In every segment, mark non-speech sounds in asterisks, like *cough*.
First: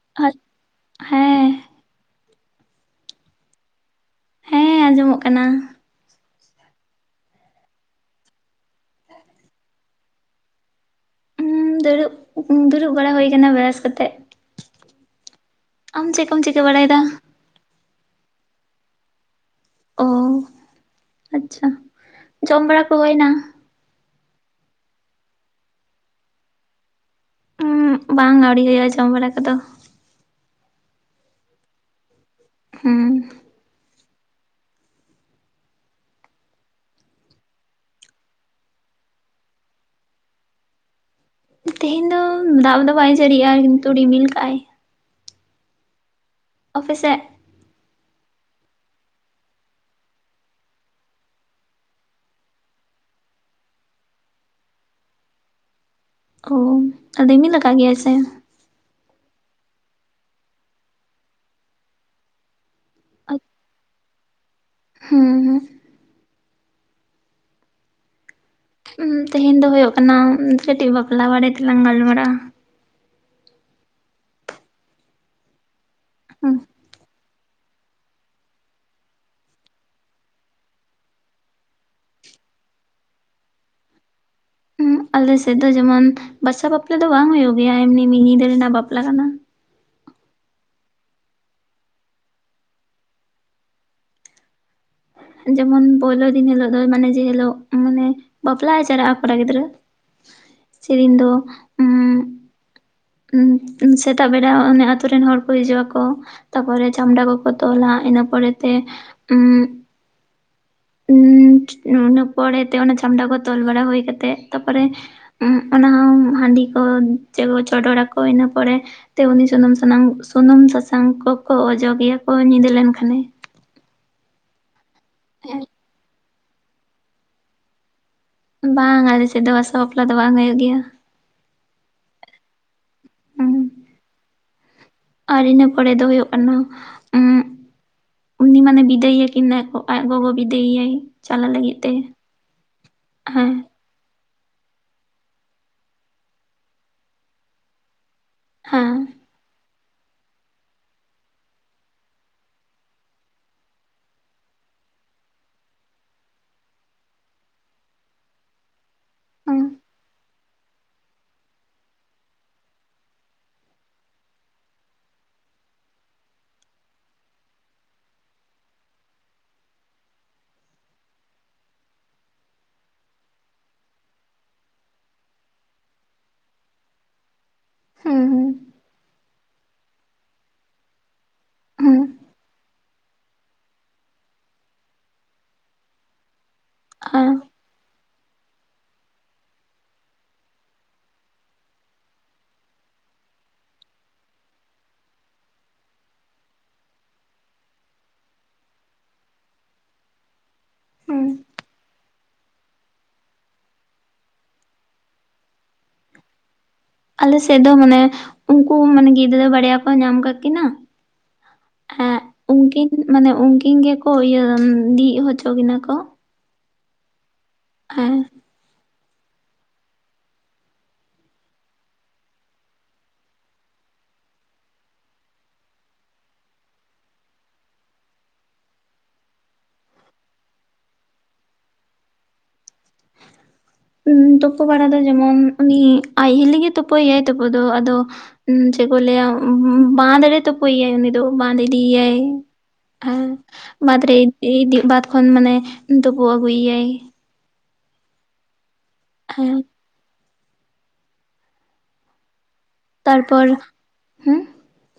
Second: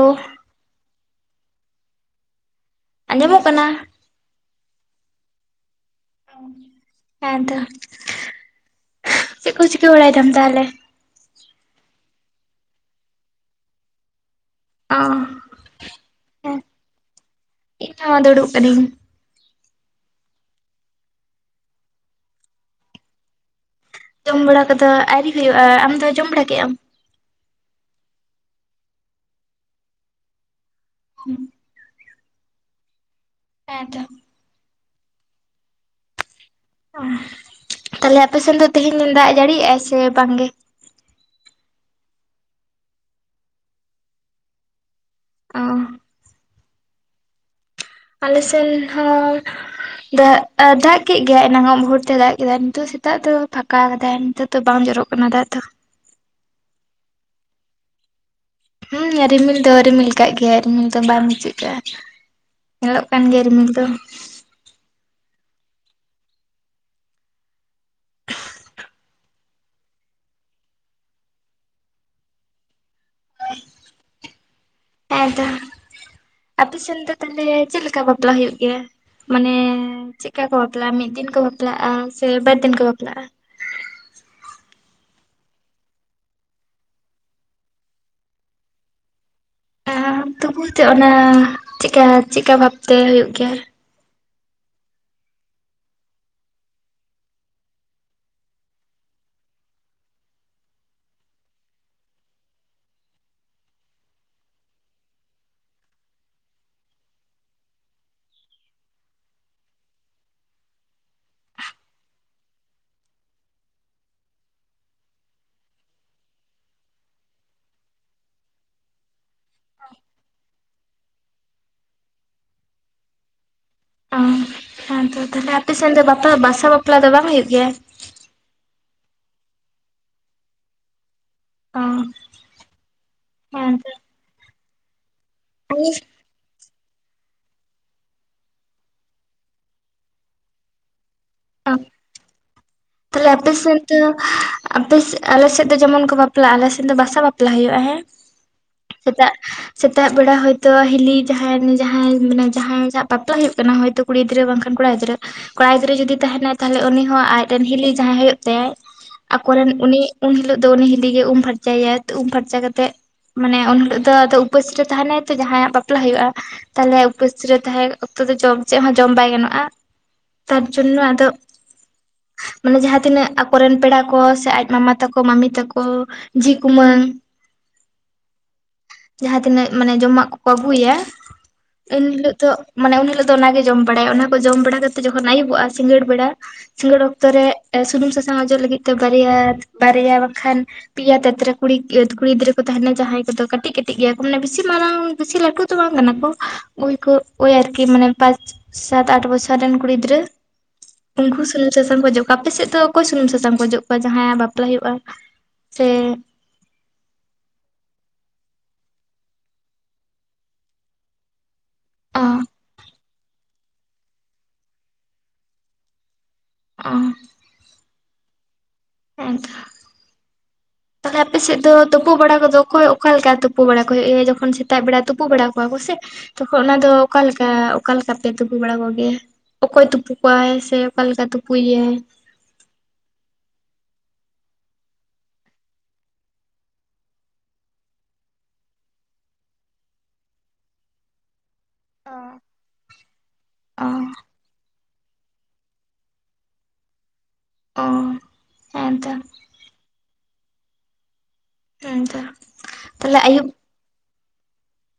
ᱳ ᱟᱡ ᱦᱮᱸ᱾ ᱟᱸᱡᱚ ᱢᱚᱜ ᱠᱟᱱᱟ? ᱦᱮᱸ ᱟᱸᱡᱚᱢᱚᱜ ᱠᱟᱱᱟ᱾ ᱦᱮᱸ ᱛᱚ, ᱪᱮᱫ ᱠᱚᱢ ᱪᱤᱠᱟᱹ ᱵᱟᱲᱟᱭ ᱫᱟᱢ ᱛᱟᱦᱞᱮ? ᱩᱸ ᱫᱩᱲᱩᱵ ᱫᱩᱲᱩᱵ ᱵᱟᱲᱟ ᱦᱩᱭ ᱟᱠᱟᱱᱟ ᱵᱮᱨᱟᱥ ᱠᱟᱛᱮᱫ᱾ ᱚ ᱠᱚᱢ ᱦᱮᱸ ᱪᱤᱠᱟᱹ ᱵᱟᱲᱟᱭᱮᱫᱟ ᱤᱧ ᱦᱚᱸ ᱫᱩᱲᱩᱵ ᱠᱟᱹᱱᱤᱧ᱾ ᱚ ᱟᱪᱪᱷᱟ ᱡᱚᱢ ᱵᱟᱲᱟ ᱠᱚ ᱦᱳᱭ ᱱᱟ? ᱡᱚᱢ ᱵᱟᱲᱟ ᱠᱚᱫᱚ ᱟᱣᱨᱤ ᱦᱳᱭᱳᱜᱼᱟ, ᱟᱢ ᱫᱚ ᱡᱚᱢ ᱵᱟᱲᱟ ᱠᱮᱫ ᱟᱢ? ᱵᱟᱝ ᱟᱣᱨᱤ ᱦᱳᱭᱳᱜᱼᱟ ᱡᱚᱢ ᱵᱟᱲᱟ ᱠᱚᱫᱚ᱾ *unintelligible* ᱦᱩᱸ ᱦᱮᱸ ᱛᱚ, ᱚ ᱛᱟᱦᱞᱮ ᱟᱯᱮ ᱥᱮᱱ ᱫᱚ ᱛᱮᱦᱮᱧ ᱫᱟᱜ ᱡᱟᱹᱲᱤᱭᱮᱫᱼᱟ ᱥᱮ ᱵᱟᱝ ᱜᱮ? ᱛᱮᱦᱮᱧ ᱫᱚ ᱫᱟᱜ ᱫᱚ ᱵᱟᱭ ᱡᱟᱹᱲᱤᱜᱼᱟ ᱠᱤᱱᱛᱩ ᱨᱤᱢᱤᱞ ᱠᱟᱜᱼᱟᱭ᱾ ᱚ᱾ ᱟᱯᱮ ᱥᱮᱫ ᱟᱞᱮ ᱥᱮᱱ ᱦᱚᱸ ᱟᱜ ᱫᱟᱜ ᱠᱮᱫ ᱜᱮᱭᱟᱭ ᱮᱱᱟᱝ ᱟᱜ ᱢᱩᱦᱩᱨᱛᱮ ᱫᱟᱜ ᱠᱮᱫᱟᱭ ᱱᱤᱛᱚᱜ ᱥᱮᱛᱟᱜ ᱫᱚ ᱯᱷᱟᱸᱠᱟ ᱠᱟᱫᱟᱭ, ᱱᱤᱛᱚ ᱵᱟᱝ ᱡᱚᱨᱚᱜ ᱠᱟᱱᱟ ᱫᱟᱜ ᱫᱚ᱾ ᱚ ᱨᱤᱢᱤᱞ ᱟᱠᱟᱫ ᱜᱮᱭᱟᱭ ᱥᱮ? ᱦᱮᱸ ᱨᱤᱢᱤᱞ ᱫᱚ ᱨᱤᱢᱤᱞ ᱠᱟᱜ ᱜᱮᱭᱟ ᱨᱤᱢᱤᱞ ᱫᱚ ᱵᱟᱝ ᱵᱩᱡᱷᱟᱹᱜ ᱠᱟᱱᱟ᱾ ᱧᱮᱞᱚᱜ ᱠᱟᱱ ᱜᱮᱭᱟ ᱨᱤᱢᱤᱞ ᱫᱚ᱾ ᱦᱸ ᱻ ᱛᱮᱦᱮᱧ ᱫᱚ ᱦᱩᱭᱩᱜ ᱠᱟᱱᱟ ᱠᱟᱹᱴᱤᱡ ᱵᱟᱯᱞᱟ ᱵᱟᱨᱮ ᱛᱮᱞᱟᱝ ᱜᱟᱞ ᱢᱟᱨᱟᱜᱼᱟ᱾ ᱦᱮᱸ ᱛᱚ, ᱦᱩᱸ ᱟᱯᱮ ᱥᱮᱱ ᱫᱚ ᱛᱟᱦᱞᱮ ᱪᱮᱫ ᱞᱮᱠᱟ ᱵᱟᱯᱞᱟ ᱦᱩᱭᱩᱜ ᱜᱮᱭᱟ? ᱢᱟᱱᱮ ᱪᱮᱫ ᱠᱟ ᱠᱚ ᱵᱟᱯᱞᱟᱜᱼᱟ ᱢᱤᱫ ᱫᱤᱱ ᱠᱚ ᱵᱟᱯᱞᱟᱜᱼᱟ, ᱥᱮ ᱵᱟᱨ ᱫᱤᱱ ᱠᱚ ᱵᱟᱯᱞᱟᱜᱼᱟ? ᱦᱩᱸ ᱟᱞᱮ ᱥᱮᱫ ᱫᱚ ᱡᱮᱢᱚᱱ ᱵᱟᱥᱟ ᱵᱟᱯᱞᱟ ᱫᱚ ᱵᱟᱝ ᱦᱩᱭᱩᱜ ᱜᱮᱭᱟ, ᱮᱢᱱᱤ ᱢᱤᱫ ᱧᱤᱫᱟᱹ ᱨᱮᱱᱟᱜ ᱵᱟᱯᱞᱟ ᱠᱟᱱᱟ᱾ ᱛᱚᱵᱩ *unintelligible* ᱚᱱᱟ ᱪᱮᱫᱠᱟ ᱪᱮᱫᱠᱟ ᱵᱷᱟᱯ ᱛᱮ ᱦᱩᱭᱩᱜ ᱜᱮ ᱭᱟ᱾ ᱡᱮᱢᱚᱱ ᱯᱳᱭᱞᱳ ᱫᱤᱱ ᱦᱤᱞᱳᱜ ᱫᱚ ᱢᱟᱱᱮ ᱡᱮ ᱦᱤᱞᱳᱜ ᱢᱟᱱᱮ ᱵᱟᱯᱞᱟᱜ ᱮ ᱪᱟᱞᱟᱜᱼᱟ ᱠᱚᱲᱟ ᱜᱤᱫᱽᱨᱟᱹ ᱥᱮ ᱫᱤᱱ ᱫᱚ ᱩᱸᱻ ᱩᱸ ᱥᱮᱛᱟᱜ ᱵᱮᱲᱟ ᱚᱱᱮ ᱟᱛᱳ ᱨᱮᱱ ᱦᱚᱲ ᱠᱚ ᱦᱤᱡᱩᱜ ᱟᱠᱚ ᱛᱟ ᱯᱚᱨᱮ ᱪᱷᱟᱢᱰᱟ ᱠᱚ ᱠᱚ ᱛᱚᱞᱼᱟ ᱤᱱᱟᱹ ᱯᱚᱨᱮ ᱛᱮ ᱩᱸ ᱤᱱᱟᱹ ᱯᱚᱨᱮ ᱛᱮ ᱚᱱᱟ ᱪᱷᱟᱢᱰᱟ ᱠᱚ ᱛᱚᱞ ᱵᱟᱲᱟ ᱦᱩᱭ ᱠᱟᱛᱮᱜ ᱛᱟᱯᱚᱨᱮ᱾ ᱚᱱᱟ ᱦᱚᱸ ᱦᱟᱹᱰᱤ ᱠᱚ ᱪᱚᱰᱚᱨ ᱟᱠᱚ ᱤᱱᱟᱹ ᱯᱚᱨᱮ ᱥᱮ ᱩᱱᱤ ᱥᱩᱱᱩᱢ ᱥᱟᱱᱟᱢ ᱥᱩᱱᱩᱢ ᱥᱟᱥᱟᱝ ᱠᱚᱠᱚ ᱚᱡᱚᱜᱮᱭᱟ ᱠᱚ ᱧᱤᱫᱟᱹ ᱞᱮᱱᱠᱷᱟᱱ ᱜᱮ᱾ ᱚ ᱦᱮᱸ ᱛᱚ ᱛᱟᱦᱞᱮ ᱟᱯᱮ ᱥᱮᱱ ᱫᱚ ᱵᱟᱥᱟ ᱵᱟᱯᱞᱟ ᱫᱚ ᱵᱟᱝ ᱦᱩᱭᱩᱜ ᱜᱮᱭᱟ᱾ ᱵᱟᱝ ᱟᱞᱮ ᱥᱮᱱ ᱫᱚ ᱵᱟᱥᱚ ᱵᱟᱯᱞᱟ ᱫᱚ ᱵᱟᱝ ᱦᱳᱭᱳᱜ ᱜᱮᱭᱟ᱾ ᱚ ᱦᱮᱸ ᱟᱨ ᱤᱱᱟᱹ ᱯᱚᱨᱮ ᱫᱚ ᱦᱳᱭᱳᱜ ᱠᱟᱱᱟ᱾ *unintelligible* ᱩᱱᱤ ᱢᱟᱱᱮ ᱵᱤᱫᱟᱹᱭ ᱮ ᱠᱟᱱᱟ ᱠᱚ ᱟᱡ ᱜᱚᱜᱚ ᱵᱤᱫᱟᱹᱭ ᱭᱟᱭ᱾ ᱪᱟᱞᱟᱜ ᱞᱟᱜᱤᱫ ᱛᱮ᱾ ᱛᱟᱞᱦᱮ ᱦᱮᱸ ᱟᱯᱮᱥᱮᱫ ᱦᱳᱭ ᱛᱚ ᱟᱯᱮ ᱥᱮ ᱟᱞᱮ ᱥᱮᱫ ᱫᱚ ᱡᱮᱢᱚᱱ ᱠᱚ ᱵᱟᱯᱞᱟᱜᱼᱟ ᱟᱞᱮ ᱥᱮᱫ ᱫᱚ ᱵᱟᱥᱟ ᱵᱟᱯᱞᱟ ᱦᱩᱭᱩᱜᱼᱟ ᱦᱮᱸ᱾ ᱦᱮᱸ ᱥᱮᱛᱟᱜ ᱥᱮᱛᱟᱜ ᱵᱮᱲᱟ ᱦᱳᱭᱛᱳ ᱦᱤᱞᱤ ᱡᱟᱦᱟᱸᱭᱱ ᱡᱟᱦᱟᱸᱭ ᱢᱟᱱᱮ ᱡᱟᱦᱟᱭ ᱥᱟᱜ ᱵᱟᱯᱞᱟ ᱦᱩᱭᱩᱜ ᱠᱟᱱᱟ ᱦᱳᱭᱛᱳ ᱠᱩᱲᱤ ᱜᱤᱫᱽᱨᱟᱹ ᱵᱟᱝᱠᱷᱟᱱ ᱠᱚᱲᱟ ᱜᱤᱫᱽᱨᱟᱹ ᱠᱚᱲᱟ ᱜᱤᱫᱽᱟᱹ ᱡᱩᱫᱤ ᱛᱟᱦᱮᱱᱟ ᱛᱟᱦᱚᱞᱮ ᱩᱱᱤ ᱦᱚᱸ ᱟᱡᱨᱮ ᱨᱮᱱ ᱦᱤᱞᱤ ᱡᱟᱦᱟᱸᱭ ᱦᱳᱭᱳᱜ ᱛᱟᱭᱟ ᱦᱮᱸ ᱟᱠᱚᱨᱮᱱ ᱩᱱᱤ ᱩᱱ ᱦᱤᱞᱳᱜ ᱫᱚ ᱩᱱᱤ ᱦᱤᱞᱤ ᱜᱮ ᱩᱢ ᱯᱷᱟᱨᱪᱟᱭᱟ ᱛᱚ ᱩᱢ ᱯᱷᱟᱨᱪᱟ ᱠᱟᱛᱮᱜ᱾ ᱢᱟᱱᱮ ᱩᱱ ᱦᱤᱞᱳᱜ ᱫᱚ ᱟᱫᱚ ᱩᱯᱟᱹᱥ ᱨᱮ ᱛᱟᱦᱮᱱᱟᱭ ᱛᱚ ᱡᱟᱦᱟᱸᱭᱟᱜ ᱵᱟᱯᱞᱟ ᱦᱳᱭᱳᱜᱼᱟ᱾ ᱛᱟᱦᱚᱞᱮ ᱩᱯᱟᱹᱥ ᱨᱮ ᱛᱟᱦᱮᱸ ᱚᱠᱛᱚ ᱫᱚ ᱡᱚᱢ ᱪᱮᱫ ᱦᱚᱸ ᱡᱚᱢ ᱵᱟᱭ ᱜᱟᱱᱚᱜᱼᱟ ᱛᱟᱨ ᱡᱚᱱᱱᱚ ᱟᱫᱚ ᱢᱟᱱᱮ ᱡᱟᱦᱟᱸ ᱛᱤᱱᱟᱹᱜ ᱟᱠᱚᱨᱮᱱ ᱯᱮᱲᱟ ᱠᱚ ᱥᱮ ᱟᱡ ᱢᱟᱢᱟ ᱛᱟᱠᱚ ᱢᱟᱢᱤ ᱛᱟᱠᱚ ᱡᱷᱤ ᱠᱩᱢᱟᱹᱝ ᱦᱮᱸ ᱦᱮᱸ ᱡᱟᱦᱟᱸ ᱛᱤᱱᱟᱹᱜ ᱢᱟᱱᱮ ᱡᱚᱢᱟᱜ ᱠᱚᱠᱚ ᱟᱹᱜᱩᱭᱟ᱾ ᱮᱱ ᱦᱮᱸ ᱦᱤᱞᱟᱹᱜ ᱫᱚ ᱢᱟᱱᱮ ᱩᱱ ᱦᱤᱞᱳᱜ ᱫᱚ ᱚᱱᱟᱜᱮ ᱡᱚᱢ ᱵᱟᱲᱟᱭᱟ ᱚᱱᱟ ᱠᱚ ᱡᱚᱢ ᱵᱟᱲᱟ ᱠᱟᱛᱮ ᱡᱚᱠᱷᱚᱱ ᱟᱹᱭᱩᱵᱚᱜᱼᱟ ᱥᱤᱸᱜᱟᱹᱲ ᱵᱮᱲᱟ᱾ ᱥᱤᱸᱜᱟᱹᱲ ᱚᱠᱛᱚ ᱦᱮᱸ ᱨᱮ ᱥᱩᱱᱩᱢ ᱥᱟᱥᱟᱝ ᱚᱡᱚᱜ ᱞᱟᱹᱜᱤᱫ ᱛᱮ ᱵᱟᱨᱭᱟ ᱵᱟᱨᱭᱟ ᱵᱟᱝ ᱠᱷᱟᱱ ᱯᱮᱭᱟ ᱛᱟᱛᱨᱤ ᱠᱩᱲᱤ ᱠᱩᱲᱤ ᱜᱤᱫᱽᱨᱟᱹ ᱠᱚ ᱛᱟᱦᱮᱱᱟ ᱡᱟᱦᱟᱸᱭ ᱠᱚᱫᱚ ᱠᱟᱴᱤᱡ ᱠᱟᱴᱤᱡ ᱜᱮᱭᱟ ᱠᱚ ᱢᱟᱱᱮ ᱵᱤᱥᱤ ᱢᱟᱨᱟᱝ ᱵᱤᱥᱤ ᱞᱟᱹᱴᱩ ᱛᱚ ᱵᱟᱝ ᱠᱟᱱᱟ ᱠᱚ ᱳᱭ ᱠᱚ ᱳᱭ ᱟᱨᱠᱤ ᱢᱟᱱᱮ ᱯᱟᱪ ᱥᱟᱛ ᱟᱴ ᱵᱚᱪᱷᱚᱨ ᱨᱮᱱ ᱠᱩᱲᱤ ᱜᱤᱫᱽᱨᱟᱹ ᱦᱩᱸ ᱩᱱᱠᱩ ᱥᱩᱱᱩᱢ ᱥᱟᱥᱟᱝ *unintelligible* ᱚᱡᱚᱜᱠᱚᱣᱟ ᱟᱯᱮ ᱥᱮᱫ ᱫᱚ ᱚᱠᱚᱭ ᱥᱩᱱᱩᱢ ᱥᱟᱥᱟᱝ ᱠᱚᱡᱚᱜ ᱠᱚᱣᱟ ᱡᱟᱦᱟᱸᱭ ᱟᱜ ᱵᱟᱯᱞᱟ ᱦᱳᱭᱳᱜᱼᱟ ᱥᱮ ᱟᱞᱮ ᱥᱮᱫ ᱫᱚ ᱢᱟᱱᱮ ᱩᱱᱠᱩ ᱢᱟᱱᱮ ᱜᱤᱫᱽᱨᱟᱹ ᱵᱟᱨᱭᱟ ᱠᱚ ᱧᱟᱢ ᱠᱟᱠᱤᱱᱟ᱾ ᱦᱮᱸ ᱚ ᱩᱱᱠᱤᱱ ᱢᱟᱱᱮ ᱩᱱᱠᱤᱱ ᱜᱮᱠᱚ ᱤᱭᱟᱹ ᱫᱤᱜ ᱦᱚᱪᱚ ᱠᱤᱱᱟ ᱠᱚ᱾ ᱚ ᱦᱮᱸ ᱦᱮᱸ ᱛᱚ *inaudible* ᱛᱟᱦᱚᱞᱮ ᱟᱯᱮ ᱥᱮᱫ ᱫᱚ ᱛᱳᱯᱳ ᱵᱟᱲᱟ ᱠᱚᱫᱚ ᱚᱠᱚᱭ ᱚᱠᱟᱞᱮᱠᱟ ᱛᱳᱯᱳ ᱵᱟᱲᱟ ᱠᱚ ᱦᱩᱭᱩᱜᱼᱟ ᱡᱚᱠᱷᱚᱱ ᱥᱮᱛᱟᱜ ᱵᱮᱲᱟ ᱛᱩᱯᱩ ᱵᱟᱲᱟ ᱠᱚᱣᱟ ᱠᱚ ᱥᱮ ᱛᱚᱠᱷᱚᱱ ᱚᱱᱟᱫᱚ ᱚᱠᱟᱞᱮᱠᱟ ᱚᱠᱟ ᱞᱮᱠᱟᱯᱮ ᱛᱩᱯᱩ ᱵᱟᱲᱟ ᱠᱚᱜᱮᱭᱟ ᱚᱠᱚᱭ ᱛᱩᱯᱩ ᱠᱚᱣᱟᱭ ᱥᱮ ᱚᱠᱟᱮᱠᱟ ᱛᱩᱯᱩᱭᱭᱟᱭ *inaudible* ᱛᱳᱯᱳ ᱵᱟᱲᱟ ᱫᱚ ᱡᱮᱢᱚᱱ ᱩᱱᱤ ᱟᱡ ᱦᱤᱞᱤᱜᱮ ᱛᱳᱯᱳᱭ ᱭᱟᱭ ᱛᱳᱯᱳ ᱫᱚ ᱟᱫᱚ *unintelligible* ᱪᱮᱫ ᱠᱚ ᱞᱲᱹᱭᱟ ᱵᱟᱸᱫᱷ ᱨᱮ ᱛᱳᱯᱳᱭ ᱭᱟᱭ ᱩᱱᱤ ᱫᱚ ᱵᱟᱸᱫᱷ ᱤᱫᱤᱭᱟᱭ᱾ ᱦᱮᱸ ᱵᱟᱸᱫᱽ ᱨᱮ ᱚ ᱵᱟᱸᱫ ᱠᱷᱚᱱ ᱢᱟᱱᱮ ᱛᱳᱯᱳ ᱟᱜᱩᱭᱭᱟᱭ, ᱚ ᱦᱮᱸᱛᱚ, ᱦᱮᱸ ᱦᱮᱸᱛᱚ, ᱛᱟᱦᱞᱮ ᱟᱹᱭᱩᱵ ᱛᱟᱨᱯᱚᱨ ᱦᱩᱸ,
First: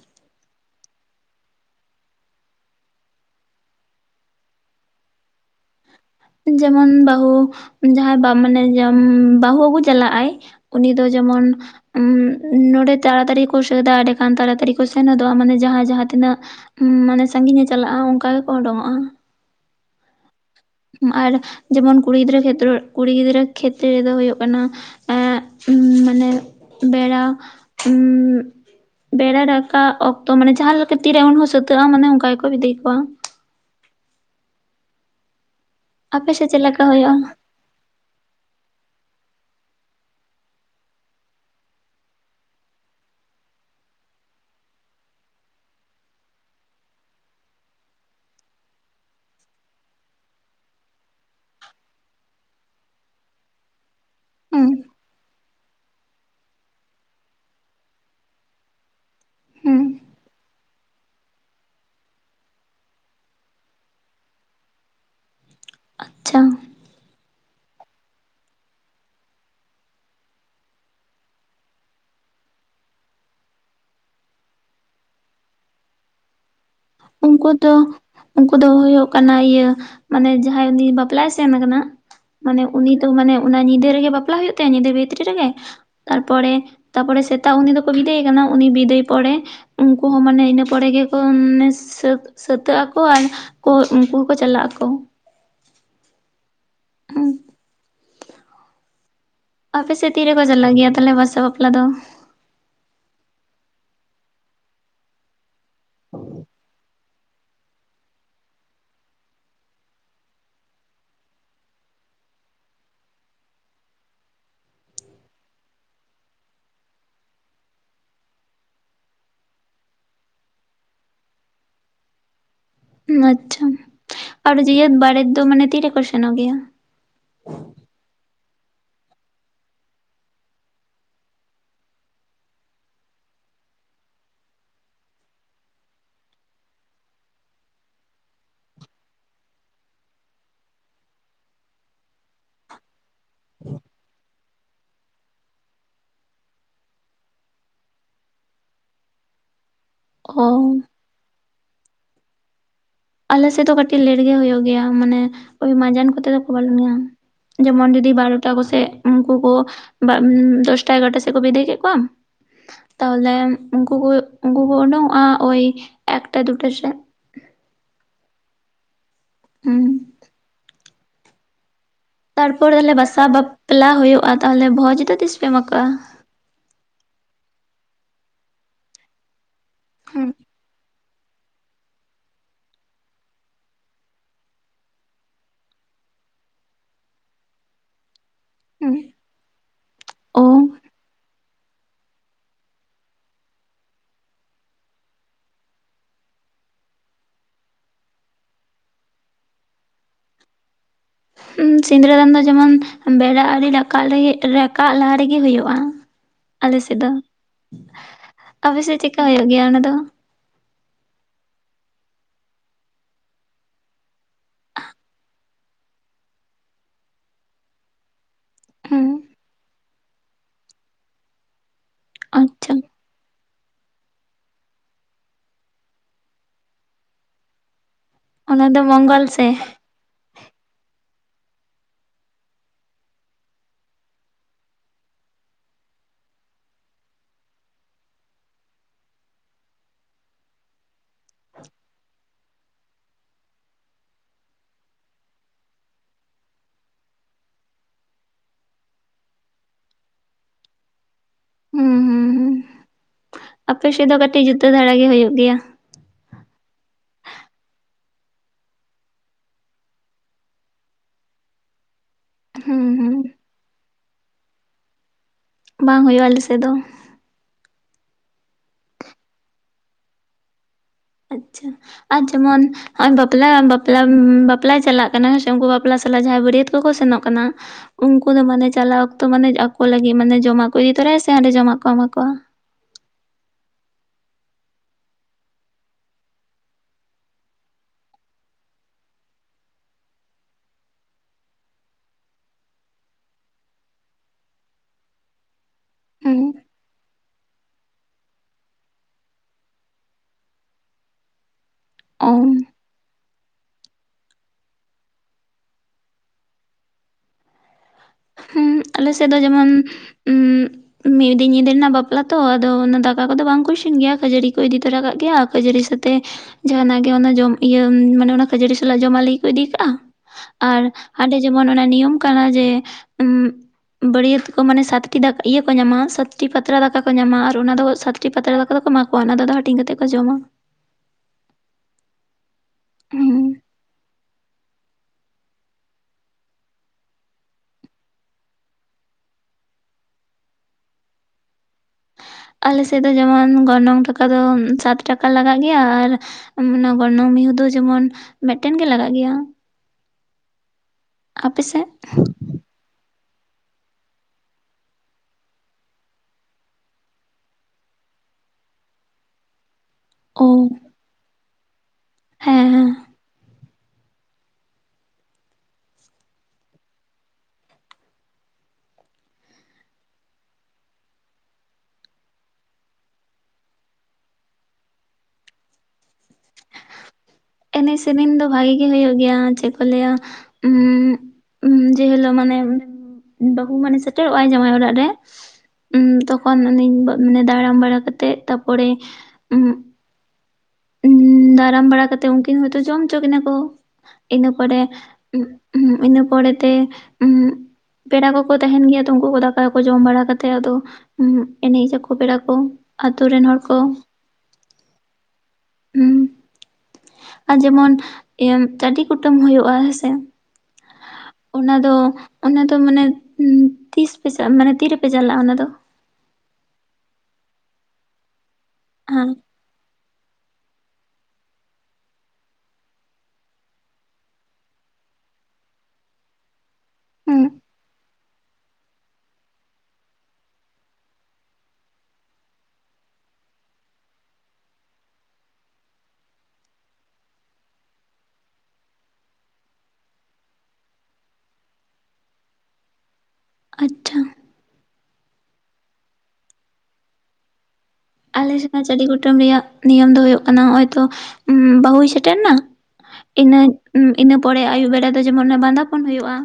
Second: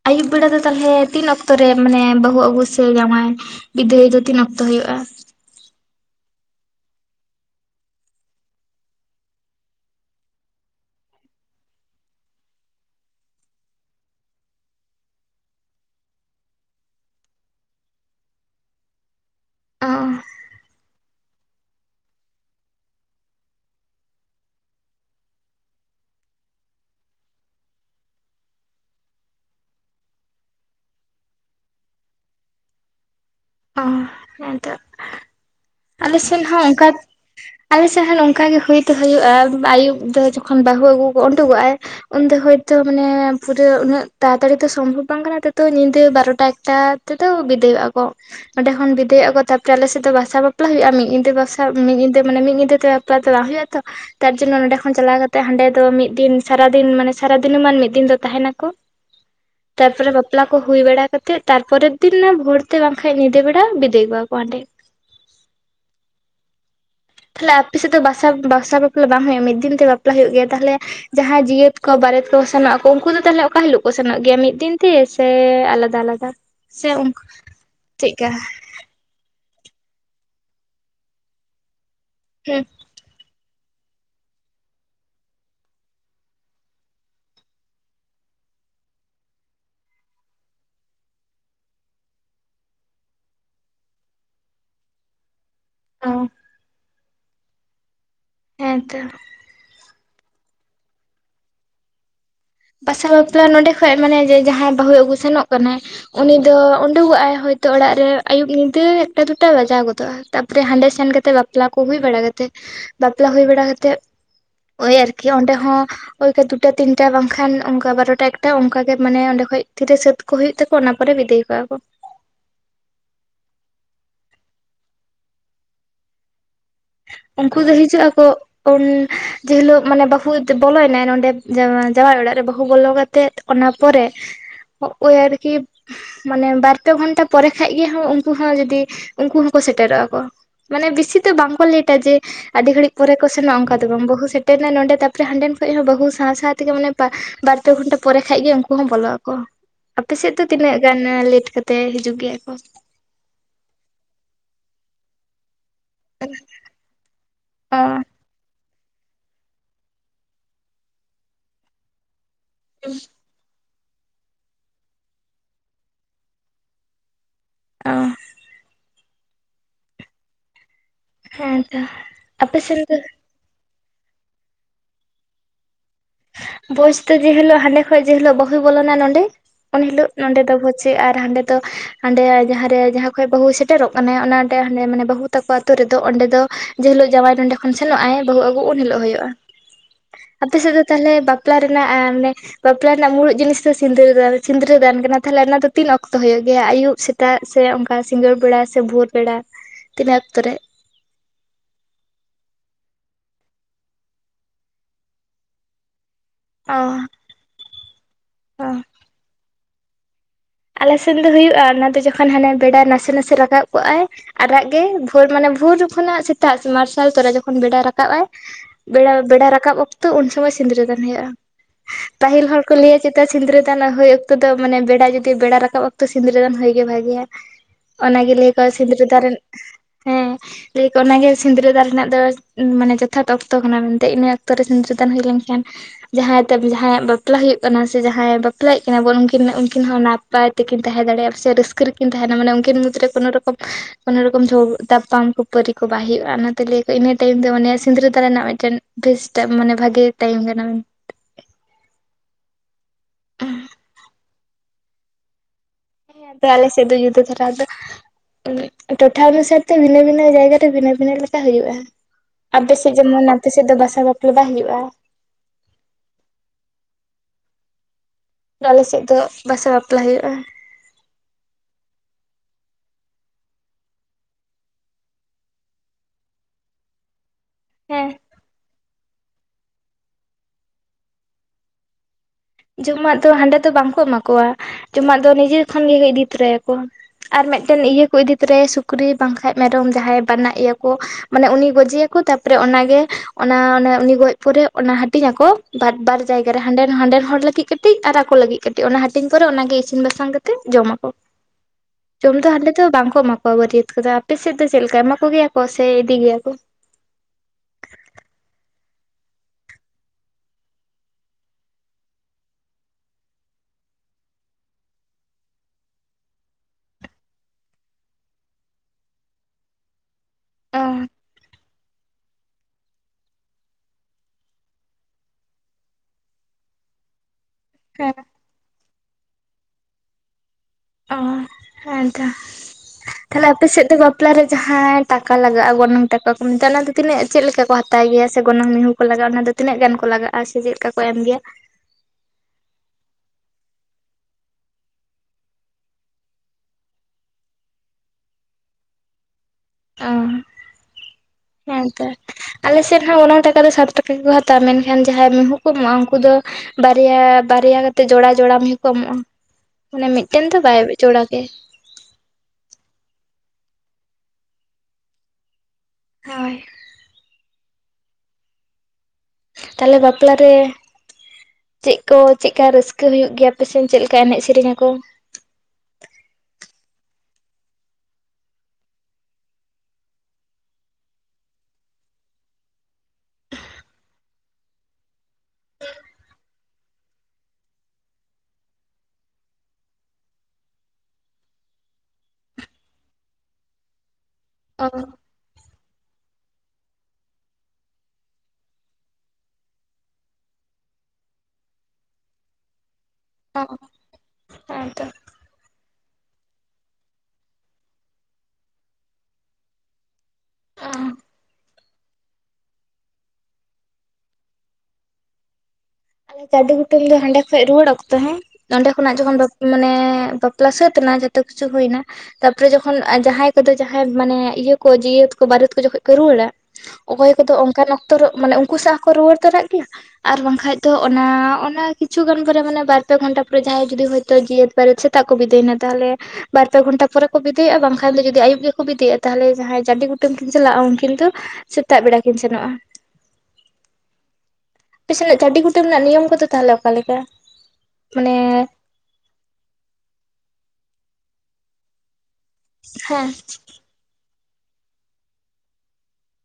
ᱟᱹᱭᱩᱵ ᱵᱮᱲᱟ ᱫᱚ ᱛᱟᱞᱦᱮ ᱛᱤᱱ ᱚᱠᱛᱚ ᱨᱮ ᱢᱟᱱᱮ ᱵᱟᱹᱦᱩ ᱟᱹᱜᱩ ᱥᱮ ᱡᱟᱶᱟᱭ, ᱵᱤᱫᱟᱹᱭ ᱫᱚ ᱛᱤᱱ ᱚᱠᱛᱚ ᱦᱳᱭᱳᱜᱼᱟ, ᱡᱮᱢᱚᱱ ᱵᱟᱹᱦᱩ ᱡᱟᱦᱟᱸᱭ ᱢᱟᱱᱮ ᱡᱟᱢ ᱵᱟᱹᱦᱩ ᱟᱹᱜᱩ ᱪᱟᱞᱟᱜ ᱟᱭ, ᱩᱱᱤ ᱫᱚ ᱡᱮᱢᱚᱱ, ᱩᱸ ᱱᱚᱸᱰᱮ ᱛᱟᱲᱟ ᱛᱟᱲᱤ ᱠᱚ ᱥᱟᱹᱫᱟ ᱮᱸᱰᱮ ᱠᱷᱟᱱ ᱛᱟᱲᱟ ᱛᱟᱨᱤ ᱠᱚ ᱥᱮᱱ ᱦᱚᱫᱚᱜᱼᱟ ᱢᱟᱱᱮ ᱡᱟᱦᱟᱸᱭ ᱡᱟᱦᱟᱛᱤᱱᱟᱹᱜ, ᱢᱟᱱᱮ ᱥᱟᱹᱜᱤᱧᱮ ᱪᱟᱞᱟᱜᱼᱟ ᱚᱱᱠᱟ ᱜᱮᱠᱚ ᱚᱸᱰᱚᱝᱚᱜᱼᱟ, ᱚᱦᱻ ᱟᱨ ᱡᱮᱢᱚᱱ ᱠᱩᱲᱤ ᱜᱤᱫᱽᱨᱟᱹ ᱠᱷᱮᱛᱨᱚ ᱠᱩᱲᱤ ᱜᱤᱫᱽᱨᱟᱹ ᱠᱷᱮᱛᱨᱮ ᱨᱮᱫᱚ ᱦᱳᱭᱳᱜ ᱠᱟᱱᱟ ᱮᱸᱜ, ᱩᱢ ᱢᱟᱱᱮ ᱵᱮᱲᱟ ᱩᱜ, ᱵᱮᱲᱟ ᱨᱟᱠᱟᱵ ᱚᱠᱛᱚ ᱢᱟᱱᱮ ᱡᱟᱦᱟᱸ ᱞᱮᱠᱟ ᱛᱤᱨᱮ ᱩᱱ ᱦᱚᱸ ᱥᱟᱹᱛᱟᱹᱜᱼᱟ ᱢᱟᱱᱮ ᱚᱱᱠᱟ ᱜᱮᱠᱚ ᱵᱤᱫᱟᱹᱭ ᱠᱚᱣᱟ, ᱦᱮᱸ ᱚᱱᱛᱮ ᱟᱞᱮ ᱟᱯᱮ ᱥᱮᱱ ᱥᱮᱫ ᱪᱮᱫ ᱦᱚᱸ ᱞᱮᱠᱟ ᱚᱱᱠᱟ ᱦᱩᱭᱩᱜᱼᱟ ᱟᱞᱮ ᱥᱮᱫ ᱦᱚᱸ ᱱᱚᱝᱠᱟ ᱜᱮ ᱦᱩᱭ ᱫᱚ ᱦᱩᱭᱩᱜ-ᱟ ᱟᱹᱭᱩᱵ ᱫᱚ ᱡᱚᱠᱷᱚᱱ ᱵᱟᱹᱦᱩ ᱟᱹᱜᱩ ᱠᱚ ᱩᱰᱩᱠᱚᱜ ᱟᱭ, ᱩᱱᱫᱚ ᱦᱚᱳᱭᱛᱳ ᱢᱟᱱᱮ ᱯᱩᱨᱟᱹ ᱩᱱᱟᱹᱜ ᱛᱟᱲᱟᱛᱟᱲᱤ ᱛᱚ ᱥᱚᱢᱵᱷᱚᱵ ᱵᱟᱝ ᱠᱟᱱᱟ ᱛᱚ ᱧᱤᱫᱟᱹ ᱵᱟᱨᱚᱴᱟ ᱮᱠᱴᱟ, ᱛᱮᱫᱚ ᱵᱤᱫᱟᱹᱭᱚᱜ-ᱟ ᱠᱚ, ᱚᱸᱰᱮ ᱠᱷᱚᱱ ᱵᱤᱫᱟᱹᱭᱚᱜᱼᱟ ᱠᱚ ᱛᱟᱯᱚᱨᱮ ᱟᱞᱮ ᱥᱮᱫ ᱫᱚ ᱵᱟᱥᱟ ᱵᱟᱯᱞᱟ ᱦᱩᱭᱩᱜᱼᱟ ᱢᱤᱫ ᱧᱤᱫᱟᱹ ᱵᱟᱥᱟ ᱢᱤᱫ ᱧᱤᱫᱟᱹ ᱢᱟᱱᱮ ᱢᱤᱫ ᱧᱤᱫᱟᱹ ᱛᱮ, ᱞᱟ ᱪᱟᱞᱟᱜ ᱦᱩᱭᱩᱜ-ᱟ ᱛᱚ, ᱛᱟᱨ ᱡᱚᱱᱱᱚ ᱦᱩᱸ ᱱᱚᱰᱮ ᱠᱷᱚᱱ ᱪᱟᱞᱟᱣ ᱠᱟᱛᱮᱜ ᱦᱟᱸᱰᱮ ᱫᱚ ᱢᱤᱫ ᱫᱤᱱ ᱥᱟᱨᱟᱫᱤᱱ ᱢᱟᱱᱮ ᱥᱟᱨᱟᱫᱤᱱᱚᱢᱟᱱ ᱢᱤᱫ ᱫᱤᱱ ᱫᱚ ᱛᱟᱦᱮᱸᱱᱟᱠᱚ, *unintelligible* ᱛᱟᱨᱯᱚᱨᱮ ᱵᱟᱯᱞᱟ ᱠᱚ ᱦᱩᱭ ᱵᱟᱲᱟ ᱠᱟᱛᱮᱫ ᱛᱟᱨᱯᱚᱨᱮᱨ ᱫᱤᱱ ᱵᱷᱳᱨ ᱛᱮ ᱵᱟᱝ, ᱠᱷᱟᱡ ᱧᱤᱫᱟᱹ ᱵᱮᱲᱟ ᱵᱤᱫᱟᱹᱭ ᱠᱚᱣᱟ ᱠᱚ ᱦᱟᱸᱰᱮ, ᱟᱪᱪᱷᱟ, ᱛᱟᱦᱞᱮ ᱟᱯᱮ ᱥᱮᱫ ᱫᱚ ᱵᱟᱥᱟ ᱵᱟᱥᱟ ᱵᱟᱯᱞᱟ ᱵᱟᱝ ᱦᱳᱭᱼᱟ ᱢᱤᱫ ᱫᱤᱱ ᱛᱮ ᱵᱟᱯᱞᱟ ᱦᱳᱭᱳ ᱜᱮᱭᱟ ᱛᱟᱦᱞᱮ, ᱡᱟᱦᱟᱸᱭ ᱡᱤᱭᱟᱹᱛ ᱠᱚ ᱵᱟᱨᱮ ᱛᱮ ᱠᱚ ᱥᱮᱱᱚᱜ ᱟᱠᱚ ᱩᱱᱠᱩ ᱫᱚ ᱛᱟᱦᱚᱞᱮ ᱚᱠᱟ ᱦᱤᱞᱳᱜ ᱠᱚ ᱥᱮᱱᱚᱜ ᱜᱮᱭᱟ ᱢᱤᱫ ᱫᱤᱱ ᱛᱮ ᱥᱮ ᱥᱮ ᱟᱞᱟᱫᱟ ᱟᱞᱟᱫᱟ? ᱩᱱᱠᱩ ᱫᱚ ᱪᱮᱫᱠᱟ ᱩᱱᱠᱩ ᱫᱚ ᱦᱳᱭᱳᱜ, ᱤᱭᱟᱹ ᱢᱟᱱᱮ ᱡᱟᱦᱟᱸᱭ ᱩᱱᱤ ᱵᱟᱯᱞᱟᱭ ᱥᱮᱱ ᱠᱟᱱᱟ ᱢᱟᱱᱮ ᱦᱮᱸ ᱩᱱᱤ, ᱛᱚ ᱢᱟᱱᱮ ᱚᱱᱟ ᱧᱤᱫᱟᱹ ᱨᱮᱜᱮ ᱵᱟᱯᱞᱟ ᱦᱩᱭᱩᱜ ᱛᱟᱭᱟ ᱧᱤᱫᱟᱹ ᱵᱷᱤᱛᱨᱤ ᱨᱮᱜᱮ, ᱛᱟᱨᱯᱚᱨᱮ ᱛᱟᱨᱯᱚᱨᱮ ᱥᱮᱛᱟᱜ ᱩᱱᱤ ᱫᱚᱠᱚ ᱵᱤᱫᱟᱹᱭᱮ ᱠᱟᱱᱟ ᱩᱱᱤ ᱵᱤᱫᱟᱹᱭ ᱯᱚᱨᱮ, ᱩᱱᱠᱩ ᱦᱚᱸ ᱢᱟᱱᱮ ᱤᱱᱟᱹ ᱯᱚᱨᱮ ᱜᱮᱠᱚ ᱢᱟᱱᱮᱥ, ᱥᱟᱹᱛ ᱥᱟᱹᱛᱟᱹᱜ ᱟᱠᱚ ᱟᱨ ᱩᱱᱠᱩ ᱦᱚᱸᱠᱚ ᱪᱟᱞᱟᱜ ᱟᱠᱚ, ᱚ ᱩᱸ ᱦᱮᱸ ᱛᱚᱻ ᱟᱯᱮᱥᱮᱫ ᱛᱤᱨᱮᱠᱚ ᱪᱟᱞᱟᱜ ᱜᱮᱭᱟ ᱛᱟᱦᱚᱞᱮ ᱵᱟᱥᱟ ᱵᱟᱯᱞᱟ ᱫᱚ, ᱵᱟᱥᱟ ᱵᱟᱯᱞᱟ ᱱᱚᱸᱰᱮ ᱠᱷᱚᱡ ᱢᱟᱱᱮ ᱡᱟᱦᱟᱸᱭ ᱵᱟᱹᱦᱩ ᱟᱹᱜᱩ ᱥᱮᱱᱚᱜ ᱠᱟᱱᱟᱭ ᱩᱱᱤ ᱫᱚ ᱩᱱᱤ, ᱩᱰᱩᱠᱚᱜᱼᱟᱭ ᱦᱳᱭᱛᱳ ᱚᱲᱟᱜ ᱨᱮ ᱟᱹᱭᱩᱵ ᱧᱤᱫᱟᱹ ᱮᱠᱴᱟ ᱫᱩᱴᱟ ᱵᱟᱡᱟᱣ ᱜᱚᱫᱚᱜᱼᱟ ᱛᱟᱯᱚᱨᱮ ᱦᱟᱸᱰᱮ ᱥᱮᱱ ᱠᱟᱛᱮ ᱵᱟᱯ, ᱵᱟᱯᱞᱟ ᱠᱩ ᱦᱩᱭ ᱵᱟᱲᱟ ᱠᱟᱛᱮᱫ ᱵᱟᱯᱞᱟ ᱦᱩᱭ ᱵᱟᱲᱟᱛᱮᱫ, ᱳᱭ ᱟᱨᱠᱤ ᱚᱸᱰᱮ ᱦᱚᱸ ᱳᱭ ᱫᱩᱴᱟ ᱛᱤᱱᱴᱟ ᱵᱟᱝ, ᱠᱷᱟᱱ ᱚᱱᱠᱟ ᱵᱟᱨᱚᱴᱟ ᱮᱠᱴᱟ ᱚᱱᱠᱟ ᱜᱮ ᱢᱟᱱᱮ ᱚᱸᱰᱮ ᱠᱷᱚᱡ ᱛᱤᱨᱮ ᱥᱟᱹᱛ ᱠᱚ ᱦᱩᱭᱩᱜ ᱛᱟᱠᱚ ᱚᱱᱟᱯᱟᱨᱮ ᱵᱤᱫᱟᱹᱭ ᱠᱚᱣᱟ ᱠᱚ, ᱟᱪᱪᱷᱟ ᱟᱨ ᱡᱤᱭᱟᱹᱛ ᱵᱟᱨᱮᱛ ᱫᱚ ᱢᱟᱱᱮ ᱛᱤ ᱨᱮᱠᱚ ᱥᱮᱱᱚᱜ ᱜᱮᱭᱟ, ᱩᱱᱠᱩ ᱫᱚ ᱦᱤᱡᱩᱜ ᱟᱠᱚ, ᱩᱱ ᱡᱮ ᱦᱤᱞᱳᱜ ᱢᱟᱱᱮ ᱵᱟᱹᱦᱩ ᱵᱚᱞᱚᱭᱮᱱᱟᱭ ᱱᱚᱸᱰᱮ ᱡᱟᱶᱟᱭ ᱚᱲᱟᱜ ᱨᱮ ᱵᱟᱹᱦᱩ ᱵᱚᱞᱚ ᱠᱟᱛᱮᱫ, ᱚᱱᱟ ᱯᱚᱨᱮ ᱳᱭ ᱟᱨᱠᱤ, ᱢᱟᱱᱮ ᱵᱟᱨᱯᱮ ᱜᱷᱚᱱᱴᱟ ᱯᱚᱨᱮ ᱠᱷᱟᱡ ᱜᱮ ᱩᱱᱠᱩ ᱦᱚᱸ ᱡᱚᱫᱤ ᱩᱱᱠᱩ ᱦᱚᱸᱠᱚ ᱥᱮᱴᱮᱨᱚᱜᱼᱟ ᱠᱚ, ᱢᱟᱱᱮ ᱵᱮᱥᱤ ᱛᱚ ᱵᱟᱝ ᱠᱚ ᱞᱮᱴᱟ ᱡᱮ, ᱟᱹᱰᱤ ᱜᱷᱟᱹᱲᱤᱡ ᱯᱚᱨᱮ ᱠᱚ ᱥᱮᱱᱚᱜᱼᱟ ᱚᱱᱠᱟ ᱫᱚ ᱵᱟᱝ ᱵᱟᱹᱦᱩ ᱥᱮᱴᱮᱨᱱᱟ ᱱᱚᱰᱮ ᱛᱟᱨᱯᱚᱨᱮ ᱦᱟᱸᱰ ᱠᱷᱚᱱ ᱦᱚᱸ ᱵᱟᱹᱦᱩ ᱥᱟᱶ ᱥᱟᱶ ᱛᱮᱜᱮ ᱢᱟᱱᱮ, ᱵᱟᱨᱯᱮ ᱜᱷᱚᱱᱴᱟ ᱯᱚᱨᱮ ᱠᱷᱟᱡ ᱜᱮ ᱩᱱᱠᱩ ᱦᱚᱸ ᱵᱚᱞᱚᱜ ᱟᱠᱚ, ᱟᱯᱮᱥᱮᱫ ᱫᱚ ᱚ ᱛᱤᱱᱟᱹᱜ ᱜᱟᱱ ᱞᱮᱴ ᱠᱟᱛᱮ ᱦᱤᱡᱩᱜ ᱜᱮᱭᱟ ᱠᱚ, ᱟᱞᱮ ᱥᱮᱫ ᱫᱚ ᱠᱟᱹᱴᱤᱡ ᱞᱮᱴ ᱜᱮ ᱦᱩᱭᱩᱜ ᱜᱮᱭᱟ ᱢᱟᱱᱮ ᱳᱭ ᱢᱟᱡᱟᱱ ᱠᱚᱛᱮ ᱫᱚᱠᱚ ᱵᱚᱞᱚᱱ ᱜᱮᱭᱟ, ᱚ ᱡᱮᱢᱚᱱ ᱡᱩᱫᱤ ᱵᱟᱨᱚᱴᱟ ᱠᱚᱥᱮᱡ ᱩᱱᱠᱩ ᱠᱚ, ᱵᱟ ᱫᱚᱥᱴᱟ ᱮᱜᱟᱨᱚᱴᱟ ᱥᱮᱫ ᱠᱚ ᱵᱤᱫᱟᱹᱭ ᱠᱮᱫ ᱠᱚᱣᱟ, ᱛᱟᱦᱞᱮ ᱩᱱᱠᱩ ᱠᱚ ᱩᱱᱠᱩ ᱠᱚ ᱩᱰᱩᱝᱚᱜᱼᱟ ᱳᱭ ᱮᱠᱴᱟ ᱫᱩᱴᱟ ᱥᱮᱫ, ᱚᱻ ᱦᱩᱸ ᱦᱮᱸ ᱛᱚ, ᱟᱯᱮ ᱛᱟᱨᱯᱚᱨᱮ ᱥᱮᱱ ᱞᱮ ᱫᱚ ᱵᱟᱥᱟ ᱵᱟᱯᱞᱟ ᱦᱩᱭᱩᱜᱼᱟ ᱛᱟᱦᱚᱞᱮ ᱵᱷᱚᱡᱽ ᱫᱚ ᱛᱤᱥ ᱯᱮ ᱮᱢᱟ ᱠᱚᱣᱟ, ᱵᱷᱚᱡ ᱛᱚ ᱡᱮᱦᱤᱞᱳᱜ ᱦᱟᱸᱰᱮ ᱠᱷᱚᱡ ᱡᱮ ᱦᱤᱞᱳᱜ ᱵᱟᱦᱩᱭ ᱵᱚᱞᱚᱱᱟ ᱱᱚᱸᱰᱮ, ᱩᱱ ᱦᱤᱞᱳᱜ ᱦᱮᱸ ᱱᱚᱸᱰᱮ ᱫᱚ ᱵᱷᱳᱡᱽ ᱟᱨ ᱦᱟᱸᱰᱮ ᱫᱚ, ᱦᱟᱸᱰᱮ ᱡᱟᱦᱟᱸᱨᱮ ᱡᱟᱦᱟᱸ ᱠᱷᱚᱡ ᱵᱟᱹᱦᱩᱭ ᱥᱮᱴᱮᱨᱚᱜ ᱠᱟᱱᱮ ᱚᱱᱟᱸᱰᱮ ᱢᱟᱱᱮ ᱵᱟᱹᱦᱩ ᱛᱟᱠᱚ ᱟᱛᱳ ᱨᱮᱫᱚ ᱚᱸᱰᱮ ᱫᱚ, ᱡᱮ ᱦᱤᱞᱳᱜ ᱡᱟᱶᱟᱭ ᱱᱚᱰᱮ ᱠᱷᱚᱱ ᱥᱮᱱᱚᱜ ᱟᱭ ᱵᱟᱹᱦᱩ ᱟᱹᱜᱩ ᱩᱱ ᱦᱮᱸ ᱦᱤᱞᱳᱜ ᱦᱩᱭᱩᱜᱼᱟ ᱚ ᱟᱯᱮᱥᱮᱫ ᱫᱚ ᱛᱟᱦᱚᱞᱮ, ᱨᱮᱱᱟᱜ-ᱟ ᱱᱮᱻ ᱵᱟᱯᱞᱟ ᱨᱮᱱᱟᱜ ᱢᱩᱬᱩᱛ ᱡᱤᱱᱤᱥ ᱫᱚ ᱥᱤᱸᱨᱟᱹ ᱫᱟᱱ ᱥᱤᱸᱫᱽᱨᱟᱹᱫᱟᱱ ᱠᱟᱱᱟ ᱛᱟᱦᱟᱞᱮ ᱚᱱᱟ ᱫᱚ ᱛᱤᱱ ᱚᱠᱛᱚ ᱦᱳᱭᱩᱜ ᱜᱮᱭᱟ ᱟᱹᱭᱩᱵ ᱥᱮ ᱼᱼ ᱥᱮᱛᱟᱜ ᱥᱮ ᱚᱱᱠᱟ ᱥᱤᱸᱜᱟᱹᱲ ᱵᱮᱲᱟ ᱥᱮ ᱵᱷᱳᱨ ᱵᱮᱲᱟ ᱛᱤᱱᱟᱹᱜ ᱚᱠᱛᱚ ᱨᱮ? ᱩᱸ ᱥᱤᱸᱫᱽᱨᱟᱹ ᱫᱟᱱ ᱫᱚ ᱡᱮᱢᱚᱱ ᱵᱮᱲᱟ ᱟᱣᱨᱤ ᱨᱟᱠᱟᱵ ᱨᱮᱜᱮ ᱨᱟᱠᱟᱵ ᱞᱟᱦᱟ ᱨᱮᱜᱮ ᱦᱩᱭᱩᱜᱼᱟ। ᱟᱞᱮ ᱚ ᱥᱮᱫ ᱫᱚ, ᱚ ᱟᱯᱮ ᱥᱮᱫ ᱪᱮᱫᱠᱟ ᱦᱩᱭᱩᱜ ᱜᱮᱭᱟ ᱚᱱᱟ ᱫᱚ? ᱟᱞᱮ ᱥᱮᱱ ᱫᱚ ᱦᱩᱭᱩᱜᱼᱟ ᱚᱱᱟ ᱫᱚ ᱡᱚᱠᱷᱚᱱ ᱦᱟᱱᱮ ᱵᱮᱰᱟ ᱱᱟᱥᱮ ᱱᱟᱥᱮ ᱨᱟᱠᱟᱵ ᱠᱚᱜᱼᱟᱭ ᱟᱨᱟᱜ ᱜᱮ ᱵᱷᱳᱨ ᱢᱟᱱᱮ ᱵᱷᱳᱨ ᱠᱷᱚᱱᱟᱜ ᱥᱮᱛᱟᱜ ᱢᱟᱨᱥᱟᱞ ᱛᱚᱨᱟ, ᱡᱚᱠᱷᱚᱱ ᱵᱮᱲᱟ ᱨᱟᱠᱟᱵ ᱟᱭ ᱦᱩᱸ ᱵᱮᱲᱟ ᱵᱮᱲᱟ ᱨᱟᱠᱟᱵ ᱚᱠᱛᱚ ᱩᱱ ᱥᱚᱢᱚᱭ ᱥᱤᱸᱫᱽᱨᱟᱹ ᱫᱟᱱ ᱦᱩᱭᱩᱜᱼᱟ, ᱯᱟᱹᱦᱤᱞ ᱦᱚᱲ ᱟᱪᱪᱷᱟ ᱠᱚ ᱞᱟᱹᱭᱟ ᱼᱼ ᱪᱮᱛᱟ ᱥᱤᱸᱫᱽᱨᱟᱹ ᱫᱟᱱ ᱦᱩᱭ ᱚᱠᱛᱚ ᱫᱚ ᱢᱟᱱᱮ ᱵᱮᱲᱟ ᱡᱩᱫᱤ ᱵᱮᱲᱟ ᱨᱟᱠᱟᱵ ᱚᱠᱛᱚ ᱥᱤᱸᱫᱽᱨᱟᱹ ᱫᱟᱱ ᱦᱩᱭ ᱜᱮ ᱵᱷᱟᱜᱮᱭᱟ। ᱚᱱᱟ ᱜᱮ ᱞᱟᱹᱭᱟ ᱠᱚ ᱫᱚ ᱥᱤᱸᱫᱽᱨᱟᱹ ᱫᱟᱱ ᱢᱚᱝᱜᱚᱞ ᱨᱮᱱ ᱥᱮ *unintelligible* ᱞᱟᱹᱭᱟ ᱠᱚ ᱚᱱᱟᱜᱮ ᱥᱤᱸᱫᱨᱟᱹ ᱫᱟᱱ ᱨᱮᱱᱟᱜ ᱫᱚ ᱢᱟᱱᱮ ᱡᱚᱛᱷᱟᱛ ᱚᱠᱛᱚ ᱠᱟᱱᱟ ᱢᱮᱱᱛᱮ, ᱤᱱᱟᱹ ᱚᱠᱛᱚ ᱨᱮ ᱥᱤᱸᱫᱽᱨᱟᱹ ᱫᱟᱱ ᱦᱩᱭ ᱞᱮᱱᱠᱷᱟᱱ ᱡᱟᱦᱟᱸᱭ ᱟᱛᱮ ᱡᱟᱦᱟᱸᱭᱟᱜ ᱵᱟᱯᱞᱟ ᱦᱩᱭᱩᱜ ᱠᱟᱱᱟ ᱥᱮ ᱡᱟᱦᱟᱸᱭᱮ ᱵᱟᱯᱞᱟᱭᱮᱫ ᱠᱤᱱᱟ ᱵᱚᱱ ᱩᱱᱠᱤᱱ ᱩᱱᱠᱤᱱ ᱦᱚᱸ ᱱᱟᱯ ᱯᱟᱭ ᱛᱮᱠᱤᱱ ᱛᱟᱦᱮᱸ ᱫᱟᱲᱮᱭᱟᱜᱼᱟ ᱥᱮ ᱨᱟᱹᱥᱠᱟᱹ ᱨᱮᱠᱤᱱ ᱛᱟᱦᱮᱱᱟ, ᱢᱟᱱᱮ ᱩᱱᱠᱤᱱ ᱢᱩᱫᱽᱨᱮ ᱠᱳᱱᱳ ᱨᱚᱠᱚᱢ ᱠᱳᱱᱳ ᱨᱚᱠᱚᱢᱷ ᱛᱟᱯᱟᱢ ᱠᱷᱟᱹᱯᱟᱹᱨᱤ ᱠᱚ ᱵᱟᱭ ᱦᱩᱭᱩᱜᱼᱟ ᱚᱱᱟᱛᱮ ᱞᱟᱹᱭ ᱠᱚᱼᱟ ᱤᱱᱟᱹ ᱴᱟᱭᱤᱢ ᱫᱚ ᱢᱚᱱᱮ ᱥᱤᱸᱝᱨᱟᱹ ᱫᱟᱨᱮ ᱨᱮᱱᱟᱜ ᱢᱤᱫᱴᱮᱱ ᱯᱨᱮᱥ ᱴᱟᱜ ᱢᱟᱱᱮ ᱵᱷᱟᱜᱮ ᱴᱟᱭᱤᱢ ᱠᱟᱱᱟ᱾ ᱦᱩᱸ ᱦᱩᱸ ᱦᱩᱸ ᱟᱯᱮ ᱥᱮᱫ ᱫᱚ ᱠᱟᱹᱴᱤᱡ ᱡᱩ ᱡᱩᱫᱟᱹ ᱫᱷᱟᱨᱟ ᱜᱮ ᱦᱩᱭᱩᱜ ᱜᱮᱭᱟ। ᱛᱚ ᱟᱞᱮ ᱥᱮᱫ ᱫᱚ ᱡᱩᱫᱟᱹ ᱫᱷᱟᱨᱟ ᱟᱫᱚ ᱴᱚᱴᱷᱟ ᱚᱱᱩᱥᱟᱨ ᱛᱮ ᱵᱷᱤᱱᱟᱹ ᱵᱷᱤᱱᱟᱹ ᱡᱟᱭᱜᱟᱮ ᱵᱷᱤᱱᱟᱹ ᱵᱷᱤᱱᱟᱹ ᱞᱮᱠᱟ ᱦᱩᱭᱩᱜᱼᱟ। ᱦᱩᱸ ᱟᱯᱮᱥᱮᱫ ᱦᱩᱸ ᱡᱮᱢᱚᱱ ᱟᱯᱮᱥᱮᱫ ᱫᱚ ᱵᱟᱥᱟ ᱵᱟᱯᱞᱟ ᱵᱟᱭ ᱦᱩᱭᱩᱜᱼᱟ? ᱵᱟᱝ ᱦᱩᱭᱩᱜᱼᱟ ᱟᱞᱮᱥᱮᱫ ᱫᱚ। ᱟᱫᱚ ᱟᱞᱮ ᱥᱮᱫ ᱫᱚ ᱵᱟᱥᱟ ᱵᱟᱯᱞᱟ ᱦᱩᱭᱩᱜᱼᱟ। ᱟᱪᱪᱷᱟ ᱟᱨ ᱡᱮᱢᱚᱱ ᱵᱟᱯᱞᱟ, ᱵᱟᱯᱞᱟ ᱵᱟᱯᱞᱟᱭ ᱪᱟᱞᱟᱜ ᱠᱟᱱᱟ᱾ᱦᱮᱸ ᱥᱮ ᱩᱱᱠᱩ ᱵᱟᱯᱞᱟ ᱥᱟᱞᱟᱜ ᱡᱟᱦᱟᱸᱭ ᱵᱟᱹᱨᱭᱟᱹᱛ ᱠᱚᱠᱚ ᱥᱮᱱᱚᱜ ᱠᱟᱱᱟ ᱦᱮᱸ ᱩᱱᱠᱩ ᱫᱚ ᱢᱟᱱᱮ ᱪᱟᱞᱟᱣ ᱚᱠᱛᱚ ᱢᱟᱱᱮ ᱟᱠᱚ ᱞᱟᱹᱜᱤᱫ ᱢᱟᱱᱮ ᱡᱚᱢᱟᱜ ᱠᱚ ᱤᱫᱤ ᱛᱚᱨᱟᱭᱟ ᱥᱮ? ᱦᱟᱸᱰᱮ ᱡᱚᱢᱟᱜ ᱠᱚ ᱮᱢᱟ ᱠᱚᱣᱟ? ᱡᱚᱢᱟᱜ ᱫᱚ ᱦᱟᱸᱰᱮ ᱫᱚ ᱵᱟᱝ ᱠᱚ ᱮᱢᱟ ᱠᱚᱣᱟ᱾ ᱡᱚᱢᱟᱜ ᱫᱚ ᱱᱤᱡᱮ ᱠᱷᱚᱱ ᱜᱮ ᱤᱫᱤ ᱛᱚᱨᱟᱭᱟᱠᱚ᱾ ᱟᱨ ᱢᱤᱫᱴᱮᱱ ᱤᱭᱟᱹ ᱠᱚ ᱤᱫᱤ ᱛᱚᱨᱟᱭᱟ ᱥᱩᱠᱨᱤ ᱵᱟᱝᱠᱷᱟᱡ ᱢᱮᱨᱚᱢ ᱡᱟᱦᱟᱸᱭ ᱵᱟᱱᱟᱜ ᱮᱭᱟᱠᱚ᱾ ᱢᱟᱱᱮ ᱩᱱᱤ ᱜᱚᱡᱮᱭᱟᱠᱚ ᱛᱟᱨᱯᱚᱨᱮ ᱚᱱᱟᱜᱮ ᱚᱱᱟ ᱱᱚᱣᱟ ᱩᱱᱤ ᱜᱚᱡ ᱯᱚᱨᱮ ᱚᱱᱟ ᱦᱟᱹᱴᱤᱧ ᱟᱠᱚ᱾ ᱵᱟᱨ ᱵᱟᱨ ᱦᱩᱸ ᱡᱟᱭᱜᱟ ᱨᱮ ᱦᱟᱸᱰᱮᱱ ᱦᱟᱸᱰᱮᱱ ᱦᱚᱲ ᱞᱟᱹᱜᱤᱫ ᱠᱟᱹᱴᱤᱡ ᱟᱨ ᱟᱠᱚ ᱞᱟᱹᱜᱤᱫ ᱠᱟᱹᱴᱤᱡ᱾ ᱚᱱᱟ ᱦᱟᱹᱴᱤᱧ ᱯᱚᱨᱮ ᱚᱱᱟᱜᱮ ᱤᱥᱤᱱ ᱵᱟᱥᱟᱝ ᱠᱟᱛᱮᱫ ᱡᱚᱢᱟᱠᱚ᱾ ᱚ ᱡᱚᱢ ᱫᱚ ᱦᱟᱸᱰᱮ ᱫᱚ ᱵᱟᱝᱠᱚ ᱮᱢᱟ ᱠᱚᱣᱟ ᱵᱟᱹᱨᱭᱟᱹᱛ ᱠᱚᱫᱚ। ᱟᱯᱮ ᱥᱮᱫ ᱫᱚ ᱪᱮᱫ ᱞᱮᱠᱟ ᱮᱢᱟ ᱠᱚ ᱜᱮᱭᱟ ᱠᱚ ᱥᱮ ᱤᱫᱤ ᱜᱮᱭᱟ ᱠᱚ? ᱦᱩᱸ ᱟᱞᱮ ᱥᱮᱫ ᱫᱚ ᱡᱮᱢᱚᱱ ᱩᱸᱜ ᱢᱤᱫ ᱫᱤᱱ ᱧᱤᱫᱟᱹ ᱨᱮᱱᱟᱜ ᱵᱟᱯᱞᱟ ᱛᱚ ᱟᱫᱚ ᱚᱱᱟ ᱫᱟᱠᱟ ᱠᱚᱫᱚ ᱵᱟᱝᱠᱚ ᱤᱥᱤᱱ ᱜᱮᱭᱟ ᱠᱷᱟᱹᱡᱟᱹᱲᱤ ᱠᱚ ᱤᱫᱤ ᱛᱚᱨᱟ ᱠᱟᱜ ᱜᱮᱭᱟ᱾ ᱠᱷᱟᱹᱡᱟᱹᱲᱤ ᱥᱟᱶᱛᱮ ᱡᱟᱦᱟᱸᱱᱟᱜ ᱜᱮ ᱚᱱᱟ ᱡᱚᱢ ᱤᱭᱟᱹ ᱢᱟᱱᱮ ᱚᱱᱟ ᱠᱷᱟᱹᱡᱟᱹᱲᱤ ᱥᱟᱞᱟᱜ ᱡᱚᱢᱟᱜ ᱞᱟᱹᱜᱤᱫ ᱠᱚ ᱤᱫᱤ ᱠᱟᱜᱼᱟ᱾ ᱚ ᱟᱨ ᱦᱟᱸᱰᱮ ᱡᱮᱢᱚᱱ ᱚᱱᱟ ᱱᱤᱭᱚᱢ ᱠᱟᱱᱟ ᱡᱮ ᱩᱸᱜ ᱵᱟᱹᱨᱭᱟᱹᱛ ᱠᱚ ᱢᱟᱱᱮ ᱥᱟᱛᱴᱤ ᱫᱟ ᱤᱭᱟᱹ ᱠᱚ ᱧᱟᱢᱟ ᱥᱟᱛᱴᱤ ᱯᱟᱛᱲᱟ ᱫᱟᱠᱟ ᱠᱚ ᱧᱟᱢᱟ᱾ ᱚᱱᱟ ᱫᱚ ᱦᱮᱸ ᱥᱟᱛᱴᱤ ᱯᱟᱛᱲᱟ ᱫᱟᱠᱟ ᱫᱚ ᱠᱚ ᱮᱢᱟ ᱠᱚᱣᱟ ᱚᱱᱟ ᱫᱚ ᱦᱟᱹᱴᱤᱧ ᱠᱟᱛᱮ ᱠᱚ ᱡᱚᱢᱟ᱾ ᱚᱸ ᱦᱮᱸ ᱮᱱᱛᱮ, ᱦᱩᱸ, ᱟᱯᱮ ᱥᱮᱫ ᱫᱚ ᱵᱟᱯᱞᱟ ᱨᱮ ᱡᱟᱦᱟᱸ ᱴᱟᱠᱟ ᱞᱟᱜᱟᱜᱼᱟ ᱜᱚᱱᱚᱝ ᱴᱟᱠᱟ ᱠᱚ ᱢᱮᱛᱟᱜ ᱚᱱᱟ ᱫᱚ ᱛᱤᱱᱟᱹᱜ ᱪᱮᱫ ᱞᱮᱠᱟ ᱠᱚ ᱦᱟᱛᱟ, *unintelligible* ᱛᱟᱭ ᱜᱮᱭᱟ ᱥᱮ ᱜᱚᱱᱚᱝ ᱢᱤᱦᱩ ᱠᱚ ᱞᱟᱜᱟᱜᱼᱟ ᱚᱱᱟ ᱫᱚ ᱛᱤᱱᱟᱹᱜ ᱜᱟᱱ ᱠᱚ ᱞᱟᱜᱟᱜᱼᱟ ᱥᱮ ᱪᱮᱫ ᱞᱮᱠᱟ ᱠᱚ ᱮᱢ ᱜᱮᱭᱟ? ᱟᱞᱮᱥᱮᱫ ᱫᱚ ᱡᱮᱢᱚᱱ ᱜᱚᱱᱚᱝ ᱴᱟᱠᱟ ᱫᱚ ᱥᱟᱛ ᱴᱟᱠᱟ ᱞᱟᱜᱟᱜ ᱜᱮᱭᱟ᱾ ᱟᱨ ᱢᱟᱱᱮ ᱜᱚᱱᱚᱝ ᱢᱤᱦᱩᱸ ᱫᱚ ᱡᱮᱢᱚᱱ ᱢᱤᱫᱴᱮᱱ ᱜᱮ ᱞᱟᱜᱟᱜ ᱜᱮᱭᱟ᱾ ᱚ, ᱟᱯᱮ ᱦᱮᱸ ᱥᱮᱫ ᱛᱚ᱾ ᱟᱞᱮᱥᱮᱫ ᱦᱚᱸ ᱜᱚᱱᱚᱝ ᱴᱟᱠᱟ ᱫᱚ ᱥᱟᱛ ᱴᱟᱠᱟ ᱜᱮᱠᱚ ᱦᱟᱛᱟᱣᱟ᱾ ᱢᱮᱱᱠᱷᱟᱱ ᱡᱟᱦᱟᱸᱭ ᱢᱤᱦᱩᱸ ᱠᱚ ᱮᱢᱚᱜᱼᱟ ᱩᱱᱠᱩ ᱫᱚ ᱵᱟᱨᱭᱟ ᱵᱟᱨᱭᱟ ᱠᱟᱛᱮᱜ ᱡᱚᱲᱟ ᱡᱚᱲᱟ ᱢᱤᱦᱩᱸ ᱠᱚ ᱮᱢᱚᱜᱼᱟ᱾ ᱢᱟᱱᱮ ᱢᱤᱫᱴᱮᱱ ᱚ ᱫᱚ ᱵᱟᱭ ᱡᱚᱲᱟ ᱜᱮ᱾ ᱦᱮᱸ ᱦᱮᱸ, ᱦᱳᱭ, ᱛᱟᱦᱚᱞᱮ ᱵᱟᱯᱞᱟ ᱨᱮ ᱪᱮᱫ ᱠᱚ ᱪᱮᱫᱠᱟ ᱨᱟᱹᱥᱠᱟᱹ ᱦᱩᱭᱩᱜ ᱜᱮᱭᱟ ᱟᱯᱮ ᱥᱮᱱ ᱪᱮᱫ ᱞᱮᱠᱟ ᱮᱱᱮᱡ ᱥᱮᱨᱮᱧ ᱟᱠᱚ? ᱮᱱᱮᱡ ᱥᱮᱨᱮᱧ ᱫᱚ ᱵᱷᱟᱜᱮ ᱜᱮ ᱦᱳᱭᱳᱜ ᱜᱮᱭᱟ ᱪᱮᱫ ᱠᱚ ᱞᱟᱹᱭᱟ ᱩᱸᱜ ᱩ, ᱡᱮ ᱦᱤᱞᱳᱜ ᱢᱟᱱᱮ ᱵᱟᱹᱦᱩ ᱢᱟᱱᱮ ᱥᱮᱴᱮᱨᱚᱜᱼᱟᱭ ᱡᱟᱶᱟᱭ ᱚᱲᱟᱜ ᱨᱮ, ᱩᱸ ᱛᱚᱠᱷᱚᱱ ᱩᱱᱤ ᱢᱟᱱᱮ ᱫᱟᱲᱟᱢ ᱵᱟᱲᱟ ᱠᱟᱛᱮᱜ ᱛᱟᱨᱯᱚᱲᱮ ᱩᱸᱜ ᱩᱸᱻ ᱫᱟᱨᱟᱢ ᱵᱟᱲᱟ ᱠᱟᱛᱮ ᱩᱱᱠᱤᱱ ᱦᱚᱭᱛᱳ ᱡᱚᱢ ᱦᱚᱪᱚ ᱠᱤᱱᱟ ᱠᱚ, ᱤᱱᱟᱹ ᱯᱚᱲᱮ, ᱚ ᱩᱸᱜ ᱦᱩᱸ, ᱤᱱᱟ ᱯᱚᱨᱮ ᱛᱮ ᱩᱸᱜ ᱯᱮᱲᱟ ᱠᱚᱠᱚ ᱛᱟᱦᱮᱱ ᱜᱮᱭᱟ ᱛᱚ ᱩᱱᱠᱩ ᱠᱚ ᱫᱟᱠᱟᱠᱚ ᱡᱚᱢ ᱵᱟᱲᱟ ᱠᱟᱛᱮᱜ ᱟᱫᱚ, ᱩᱸᱜ ᱮᱱᱮᱡᱟᱠᱚ ᱯᱮᱲᱟ ᱠᱚ ᱟᱛᱳ ᱨᱮᱱ ᱦᱚᱲ ᱚ ᱠᱚ᱾ ᱦᱮᱸᱛᱚ ᱦᱩᱸ, ᱟᱨ ᱡᱮᱢᱚᱱ ᱤᱭᱟᱹ ᱪᱟᱹᱰᱤ ᱠᱩᱴᱟᱹᱢ ᱦᱩᱭᱩᱜᱼᱟ ᱦᱮᱸᱥᱮ? ᱚ ᱚᱱᱟ ᱫᱚ ᱚᱱᱟ ᱫᱚ ᱢᱟᱱᱮ ᱩᱸᱜ ᱛᱤᱥ ᱯᱮ ᱪᱟᱜᱼᱟ ᱢᱟᱱᱮ ᱛᱤᱨᱮᱯᱮ ᱪᱟᱞᱟᱜᱼᱟ ᱚᱱᱟ ᱫᱚ? ᱟᱞᱮ ᱪᱟᱹᱰᱤ ᱠᱩᱴᱟᱹᱢ ᱫᱚ ᱦᱟᱸᱰᱮ ᱠᱷᱚᱡ ᱨᱩᱣᱟᱹᱲ ᱚᱠᱛᱚ ᱦᱮᱸ, ᱱᱚᱰᱮ ᱠᱷᱚᱱᱟᱜ ᱦᱮᱸ ᱡᱚᱠᱷᱚᱱ ᱵᱟᱯ ᱢᱟᱱᱮ ᱵᱟᱯᱞᱟ ᱥᱟᱹᱛᱱᱟ ᱡᱚᱛᱚ ᱠᱤᱪᱷᱩ ᱦᱳᱭᱱᱟ, ᱛᱟᱯᱚᱨᱮ ᱡᱚᱠᱷᱚᱱ ᱡᱟᱦᱟᱸᱭ ᱠᱚᱫᱚ ᱡᱟᱦᱟᱸᱭ ᱢᱟᱱᱮ ᱤᱭᱟᱹ ᱠᱚ ᱡᱤᱭᱟᱹᱛ ᱠᱚ ᱵᱟᱨᱮᱛ ᱠᱚ ᱡᱚᱠᱷᱚᱡ ᱠᱚ ᱨᱩᱣᱟᱹᱲᱟ᱾ ᱚᱠᱚᱭ ᱦᱮᱸ ᱠᱚᱫᱚ ᱚᱱᱠᱟᱱ ᱚᱠᱛᱚᱨᱮ ᱢᱟᱱᱮ ᱩᱱᱠᱩ ᱥᱟᱸᱶ ᱦᱚᱸ ᱠᱚ ᱨᱩᱣᱟᱹᱲ ᱛᱚᱨᱟᱜ ᱜᱮᱭᱟ ᱟᱨ ᱵᱟᱝᱠᱷᱟᱡ, ᱛᱚ ᱚᱱᱟ, ᱚᱱᱟ ᱠᱤᱪᱷᱩ ᱜᱟᱱ ᱯᱚᱨᱮ ᱢᱟᱱᱮ ᱵᱟᱨ ᱯᱮ ᱜᱷᱚᱱᱴᱟ ᱯᱚᱨᱮ ᱡᱟᱦᱟᱸᱭ ᱡᱩᱫᱤ ᱦᱚᱭᱛᱳ ᱡᱤᱣᱮᱫ ᱵᱟᱨᱮᱫ, ᱥᱮᱛᱟᱜ ᱠᱚ ᱵᱤᱫᱟᱹᱭᱮᱱᱟ ᱛᱟᱦᱚᱞᱮ, ᱵᱟᱨ ᱯᱮ ᱜᱷᱚᱱᱴᱟ ᱯᱚᱨᱮ ᱠᱚ ᱵᱤᱫᱟᱹᱭᱚᱜᱼᱟ ᱵᱟᱝᱠᱷᱟᱱ ᱫᱚ ᱡᱩᱫᱤ ᱟᱹᱭᱩᱵ ᱜᱮᱠᱚ ᱵᱤᱫᱟᱹᱭᱚᱜᱼᱟ ᱛᱟᱦᱚᱞᱮ ᱡᱟᱦᱟᱸᱭ ᱪᱟᱹᱰᱤ ᱠᱩᱴᱟᱹᱢ ᱠᱤᱱ ᱪᱟᱞᱟᱜᱼᱟ ᱩᱱᱠᱤᱱ ᱫᱚ, ᱥᱮᱛᱟᱜ ᱵᱮᱲᱟ ᱠᱤᱱ ᱥᱮᱱᱚᱜᱼᱟ, ᱟᱪᱪᱷᱟ, ᱟᱯᱮ ᱥᱮᱫ ᱪᱟᱹᱰᱤ ᱠᱩᱴᱟᱹᱢ ᱨᱮᱱᱟᱜ ᱱᱤᱭᱚᱢ ᱠᱚᱫᱚ ᱛᱟᱦᱚᱞᱮ ᱚᱠᱟ ᱞᱮᱠᱟ? ᱢᱟᱱᱮ ᱟᱞᱮ ᱥᱮᱱᱟᱜ ᱪᱟᱹᱰᱤ ᱠᱩᱴᱟᱹᱢ ᱨᱮᱭᱟᱜ ᱱᱤᱭᱚᱢ ᱫᱚ ᱦᱳᱭᱳᱜ ᱠᱟᱱᱟ ᱱᱚᱜ ᱚᱭ ᱛᱚ ᱩᱸ ᱵᱟᱹᱦᱩᱭ ᱥᱮᱴᱮᱨ ᱱᱟ, ᱦᱮᱸ ᱤᱱᱟᱹ ᱤᱱᱟᱹ ᱯᱚᱨᱮ ᱟᱭᱩᱵ ᱵᱮᱲᱟ ᱫᱚ ᱡᱮᱢᱚᱱ ᱵᱟᱸᱫᱟᱯᱚᱱ ᱦᱳᱭᱳᱜᱼᱟ,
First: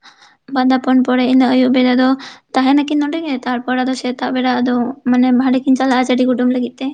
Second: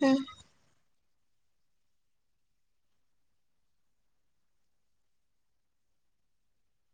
ᱦᱮᱸ ᱵᱟᱸᱫᱟ ᱯᱚᱱ ᱯᱚᱨᱮ ᱤᱱᱟᱹ ᱟᱹᱭᱩᱵ ᱵᱮᱲᱟ ᱫᱚ ᱛᱟᱦᱮᱸᱱᱟᱠᱤᱱ ᱱᱚᱰᱮ ᱜᱮ ᱛᱟᱨᱯᱚᱨ ᱟᱫᱚ ᱥᱮᱛᱟᱜ ᱵᱮᱲᱟ ᱟᱫᱚ ᱢᱟᱱᱮ ᱦᱟᱸᱰᱮ, ᱠᱤᱱ ᱪᱟᱞᱟᱜᱼᱟ ᱪᱟᱹᱰᱤ ᱠᱩᱴᱟᱹᱢ ᱞᱟᱹᱜᱤᱫ ᱛᱮ,